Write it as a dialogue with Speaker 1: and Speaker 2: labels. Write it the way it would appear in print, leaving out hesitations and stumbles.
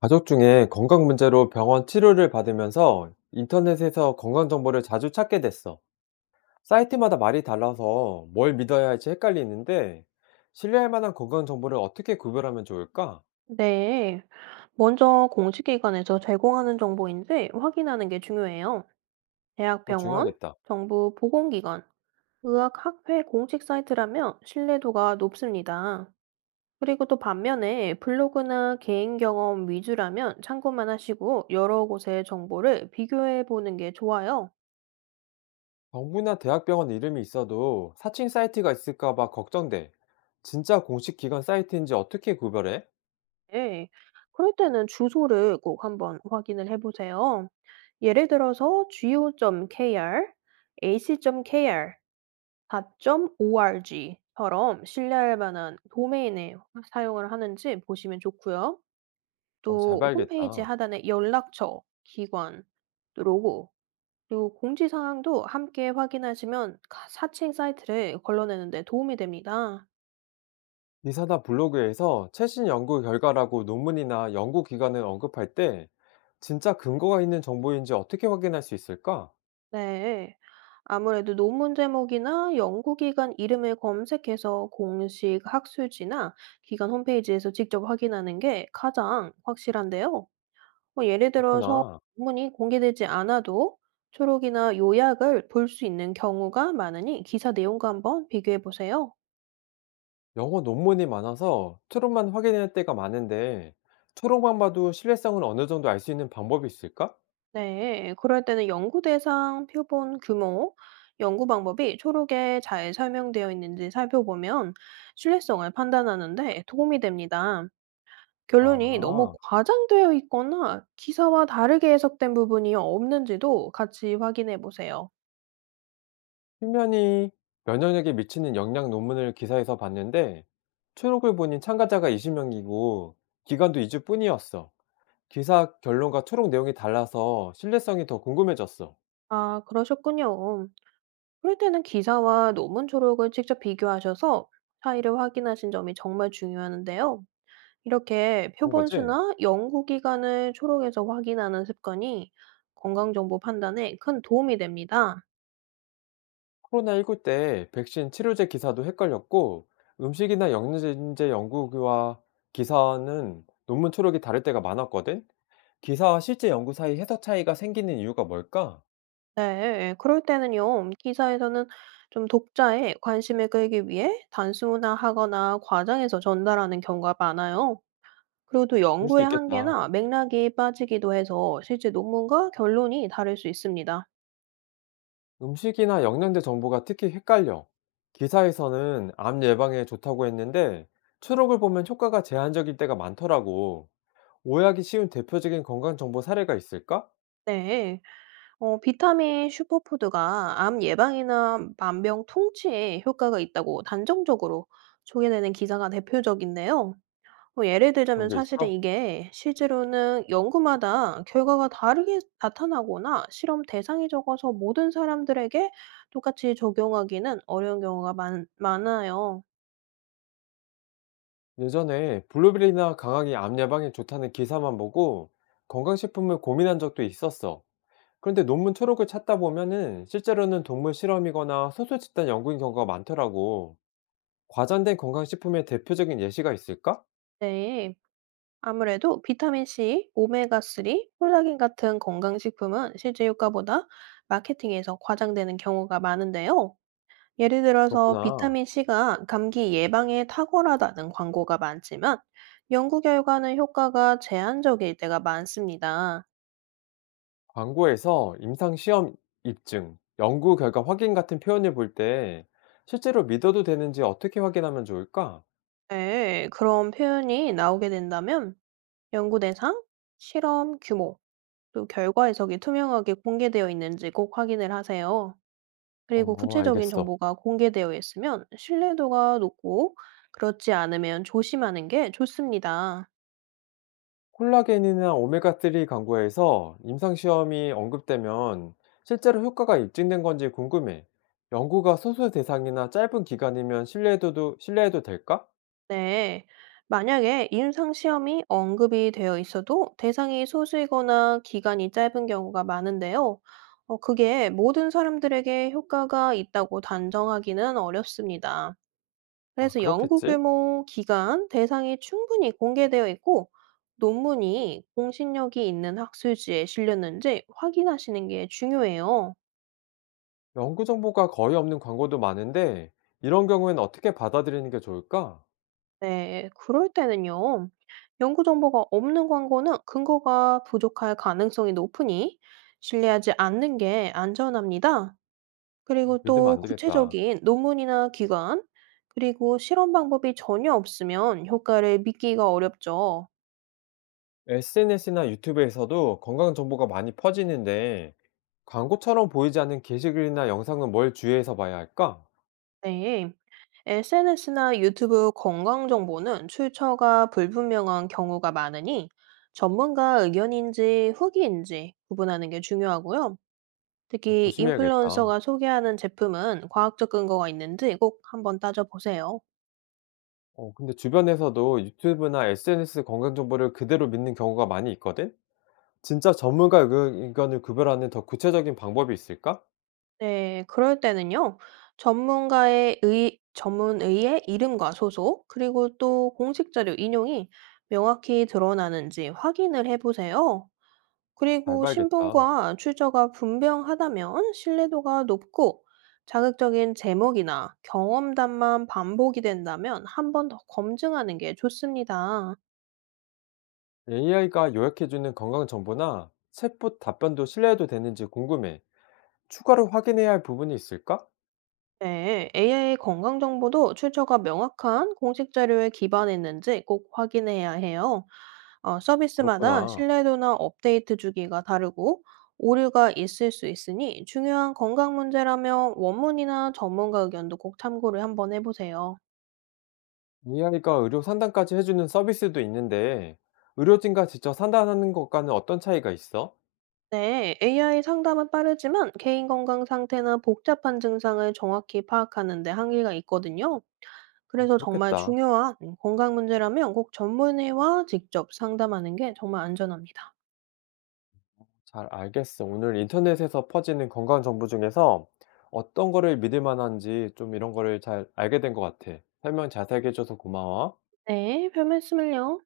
Speaker 1: 가족 중에 건강 문제로 병원 치료를 받으면서 인터넷에서 건강 정보를 자주 찾게 됐어. 사이트마다 말이 달라서 뭘 믿어야 할지 헷갈리는데 신뢰할 만한 건강 정보를 어떻게 구별하면 좋을까?
Speaker 2: 네. 먼저 공식기관에서 제공하는 정보인지 확인하는 게 중요해요.
Speaker 1: 그거
Speaker 2: 대학병원,
Speaker 1: 중요하겠다.
Speaker 2: 정부 보건기관, 의학학회 공식 사이트라면 신뢰도가 높습니다. 그리고 또 반면에 블로그나 개인 경험 위주라면 참고만 하시고 여러 곳의 정보를 비교해 보는 게 좋아요.
Speaker 1: 정부나 대학병원 이름이 있어도 사칭 사이트가 있을까 봐 걱정돼. 진짜 공식 기관 사이트인지 어떻게 구별해?
Speaker 2: 네. 그럴 때는 주소를 꼭 한번 확인을 해 보세요. 예를 들어서 go.kr, ac.kr .org처럼 신뢰할 만한 도메인을 사용을 하는지 보시면 좋고요.
Speaker 1: 어, 잘
Speaker 2: 또 홈페이지
Speaker 1: 봐야겠다.
Speaker 2: 하단에 연락처, 기관, 또 로고, 그리고 공지 사항도 함께 확인하시면 사칭 사이트를 걸러내는 데 도움이 됩니다.
Speaker 1: 이사다 블로그에서 최신 연구 결과라고 논문이나 연구 기관을 언급할 때 진짜 근거가 있는 정보인지 어떻게 확인할 수 있을까?
Speaker 2: 네. 아무래도 논문 제목이나 연구기관 이름을 검색해서 공식 학술지나 기관 홈페이지에서 직접 확인하는 게 가장 확실한데요. 뭐 예를 들어서
Speaker 1: 그렇구나.
Speaker 2: 논문이 공개되지 않아도 초록이나 요약을 볼 수 있는 경우가 많으니 기사 내용과 한번 비교해 보세요.
Speaker 1: 영어 논문이 많아서 초록만 확인할 때가 많은데 초록만 봐도 신뢰성을 어느 정도 알 수 있는 방법이 있을까?
Speaker 2: 네, 그럴 때는 연구 대상, 표본 규모, 연구 방법이 초록에 잘 설명되어 있는지 살펴보면 신뢰성을 판단하는데 도움이 됩니다. 결론이 너무
Speaker 1: 아,
Speaker 2: 과장되어 있거나 기사와 다르게 해석된 부분이 없는지도 같이 확인해 보세요.
Speaker 1: 표면이 면역력에 미치는 영향 논문을 기사에서 봤는데 초록을 보니 참가자가 20명이고 기간도 2주뿐이었어. 기사 결론과 초록 내용이 달라서 신뢰성이 더 궁금해졌어.
Speaker 2: 아, 그러셨군요. 그럴 때는 기사와 논문 조력을 직접 비교하셔서 차이를 확인하신 점이 정말 중요한데요. 이렇게
Speaker 1: 그런 거지?
Speaker 2: 표본수나 연구기간을 초록에서 확인하는 습관이 건강정보 판단에 큰 도움이 됩니다.
Speaker 1: 코로나19 때 백신 치료제 기사도 헷갈렸고, 음식이나 영양제 연구와 기사는 논문 초록이 다를 때가 많았거든? 기사와 실제 연구 사이 해석 차이가 생기는 이유가 뭘까?
Speaker 2: 네, 그럴 때는요, 기사에서는 좀 독자의 관심을 끌기 위해 단순화하거나 과장해서 전달하는 경우가 많아요. 그리고 또
Speaker 1: 그럴 수
Speaker 2: 연구의
Speaker 1: 있겠다.
Speaker 2: 한계나 맥락이 빠지기도 해서 실제 논문과 결론이 다를 수 있습니다.
Speaker 1: 음식이나 영양제 정보가 특히 헷갈려. 기사에서는 암 예방에 좋다고 했는데, 초록을 보면 효과가 제한적일 때가 많더라고. 오해하기 쉬운 대표적인 건강 정보 사례가 있을까?
Speaker 2: 네. 비타민 슈퍼푸드가 암 예방이나 만병통치에 효과가 있다고 단정적으로 소개되는 기사가 대표적인데요. 뭐 예를
Speaker 1: 그런
Speaker 2: 들자면
Speaker 1: 게
Speaker 2: 사실은
Speaker 1: 있어?
Speaker 2: 이게 실제로는 연구마다 결과가 다르게 나타나거나 실험 대상이 적어서 모든 사람들에게 똑같이 적용하기는 어려운 경우가 많 많아요.
Speaker 1: 예전에 블루베리나 강황이 암 예방에 좋다는 기사만 보고 건강식품을 고민한 적도 있었어. 그런데 논문 초록을 찾다 보면은 실제로는 동물 실험이거나 소수 집단 연구인 경우가 많더라고. 과장된 건강식품의 대표적인 예시가 있을까?
Speaker 2: 네. 아무래도 비타민C, 오메가3, 콜라겐 같은 건강식품은 실제 효과보다 마케팅에서 과장되는 경우가 많은데요. 예를 들어서
Speaker 1: 그렇구나.
Speaker 2: 비타민C가 감기 예방에 탁월하다는 광고가 많지만 연구 결과는 효과가 제한적일 때가 많습니다.
Speaker 1: 광고에서 임상 시험 입증, 연구 결과 확인 같은 표현을 볼 때 실제로 믿어도 되는지 어떻게 확인하면 좋을까?
Speaker 2: 네, 그런 표현이 나오게 된다면 연구 대상, 실험 규모, 또 결과 해석이 투명하게 공개되어 있는지 꼭 확인을 하세요. 그리고
Speaker 1: 어,
Speaker 2: 구체적인
Speaker 1: 알겠어.
Speaker 2: 정보가 공개되어 있으면 신뢰도가 높고 그렇지 않으면 조심하는 게 좋습니다.
Speaker 1: 콜라겐이나 오메가3 광고에서 임상시험이 언급되면 실제로 효과가 입증된 건지 궁금해. 연구가 소수 대상이나 짧은 기간이면 신뢰해도 될까?
Speaker 2: 네. 만약에 임상시험이 언급이 되어 있어도 대상이 소수이거나 기간이 짧은 경우가 많은데요. 그게 모든 사람들에게 효과가 있다고 단정하기는 어렵습니다.
Speaker 1: 아,
Speaker 2: 그래서 연구
Speaker 1: 그렇겠지?
Speaker 2: 규모, 기간, 대상이 충분히 공개되어 있고, 논문이 공신력이 있는 학술지에 실렸는지 확인하시는 게 중요해요.
Speaker 1: 연구 정보가 거의 없는 광고도 많은데, 이런 경우에는 어떻게 받아들이는 게 좋을까?
Speaker 2: 네, 그럴 때는요. 연구 정보가 없는 광고는 근거가 부족할 가능성이 높으니 신뢰하지 않는 게 안전합니다. 그리고
Speaker 1: 믿으면
Speaker 2: 또
Speaker 1: 안 되겠다.
Speaker 2: 구체적인 논문이나 기간, 그리고 실험 방법이 전혀 없으면 효과를 믿기가 어렵죠.
Speaker 1: SNS나 유튜브에서도 건강 정보가 많이 퍼지는데, 광고처럼 보이지 않는 게시글이나 영상은 뭘 주의해서 봐야 할까?
Speaker 2: 네. SNS나 유튜브 건강 정보는 출처가 불분명한 경우가 많으니 전문가 의견인지 후기인지 구분하는 게 중요하고요.
Speaker 1: 어,
Speaker 2: 특히
Speaker 1: 조심해야겠다.
Speaker 2: 인플루언서가 소개하는 제품은 과학적 근거가 있는지 꼭 한번 따져보세요.
Speaker 1: 어 근데 주변에서도 유튜브나 SNS 건강 정보를 그대로 믿는 경우가 많이 있거든? 진짜 전문가 의 의견을 구별하는 더 구체적인 방법이 있을까?
Speaker 2: 네, 그럴 때는요. 전문의의 이름과 소속, 그리고 또 공식 자료 인용이 명확히 드러나는지 확인을 해보세요.
Speaker 1: 잘
Speaker 2: 그리고
Speaker 1: 봐야겠다.
Speaker 2: 신분과 출처가 분명하다면 신뢰도가 높고 자극적인 제목이나 경험담만 반복이 된다면 한 번 더 검증하는 게 좋습니다.
Speaker 1: AI가 요약해주는 건강 정보나 챗봇 답변도 신뢰해도 되는지 궁금해. 추가로 확인해야 할 부분이 있을까?
Speaker 2: 네, AI의 건강 정보도 출처가 명확한 공식 자료에 기반했는지 꼭 확인해야 해요. 서비스마다
Speaker 1: 그렇구나.
Speaker 2: 신뢰도나 업데이트 주기가 다르고 오류가 있을 수 있으니 중요한 건강 문제라면 원문이나 전문가 의견도 꼭 참고를 한번 해보세요.
Speaker 1: AI가 의료 상담까지 해주는 서비스도 있는데, 의료진과 직접 상담하는 것과는 어떤 차이가 있어?
Speaker 2: 네, AI 상담은 빠르지만 개인 건강 상태나 복잡한 증상을 정확히 파악하는 데 한계가 있거든요.
Speaker 1: 어,
Speaker 2: 그래서 정말
Speaker 1: 그렇겠다.
Speaker 2: 중요한 건강 문제라면 꼭 전문의와 직접 상담하는 게 정말 안전합니다.
Speaker 1: 잘 알겠어. 오늘 인터넷에서 퍼지는 건강 정보 중에서 어떤 거를 믿을 만한지 좀 이런 거를 잘 알게 된 것 같아. 설명 자세하게 해줘서 고마워.
Speaker 2: 네, 별 말씀을요.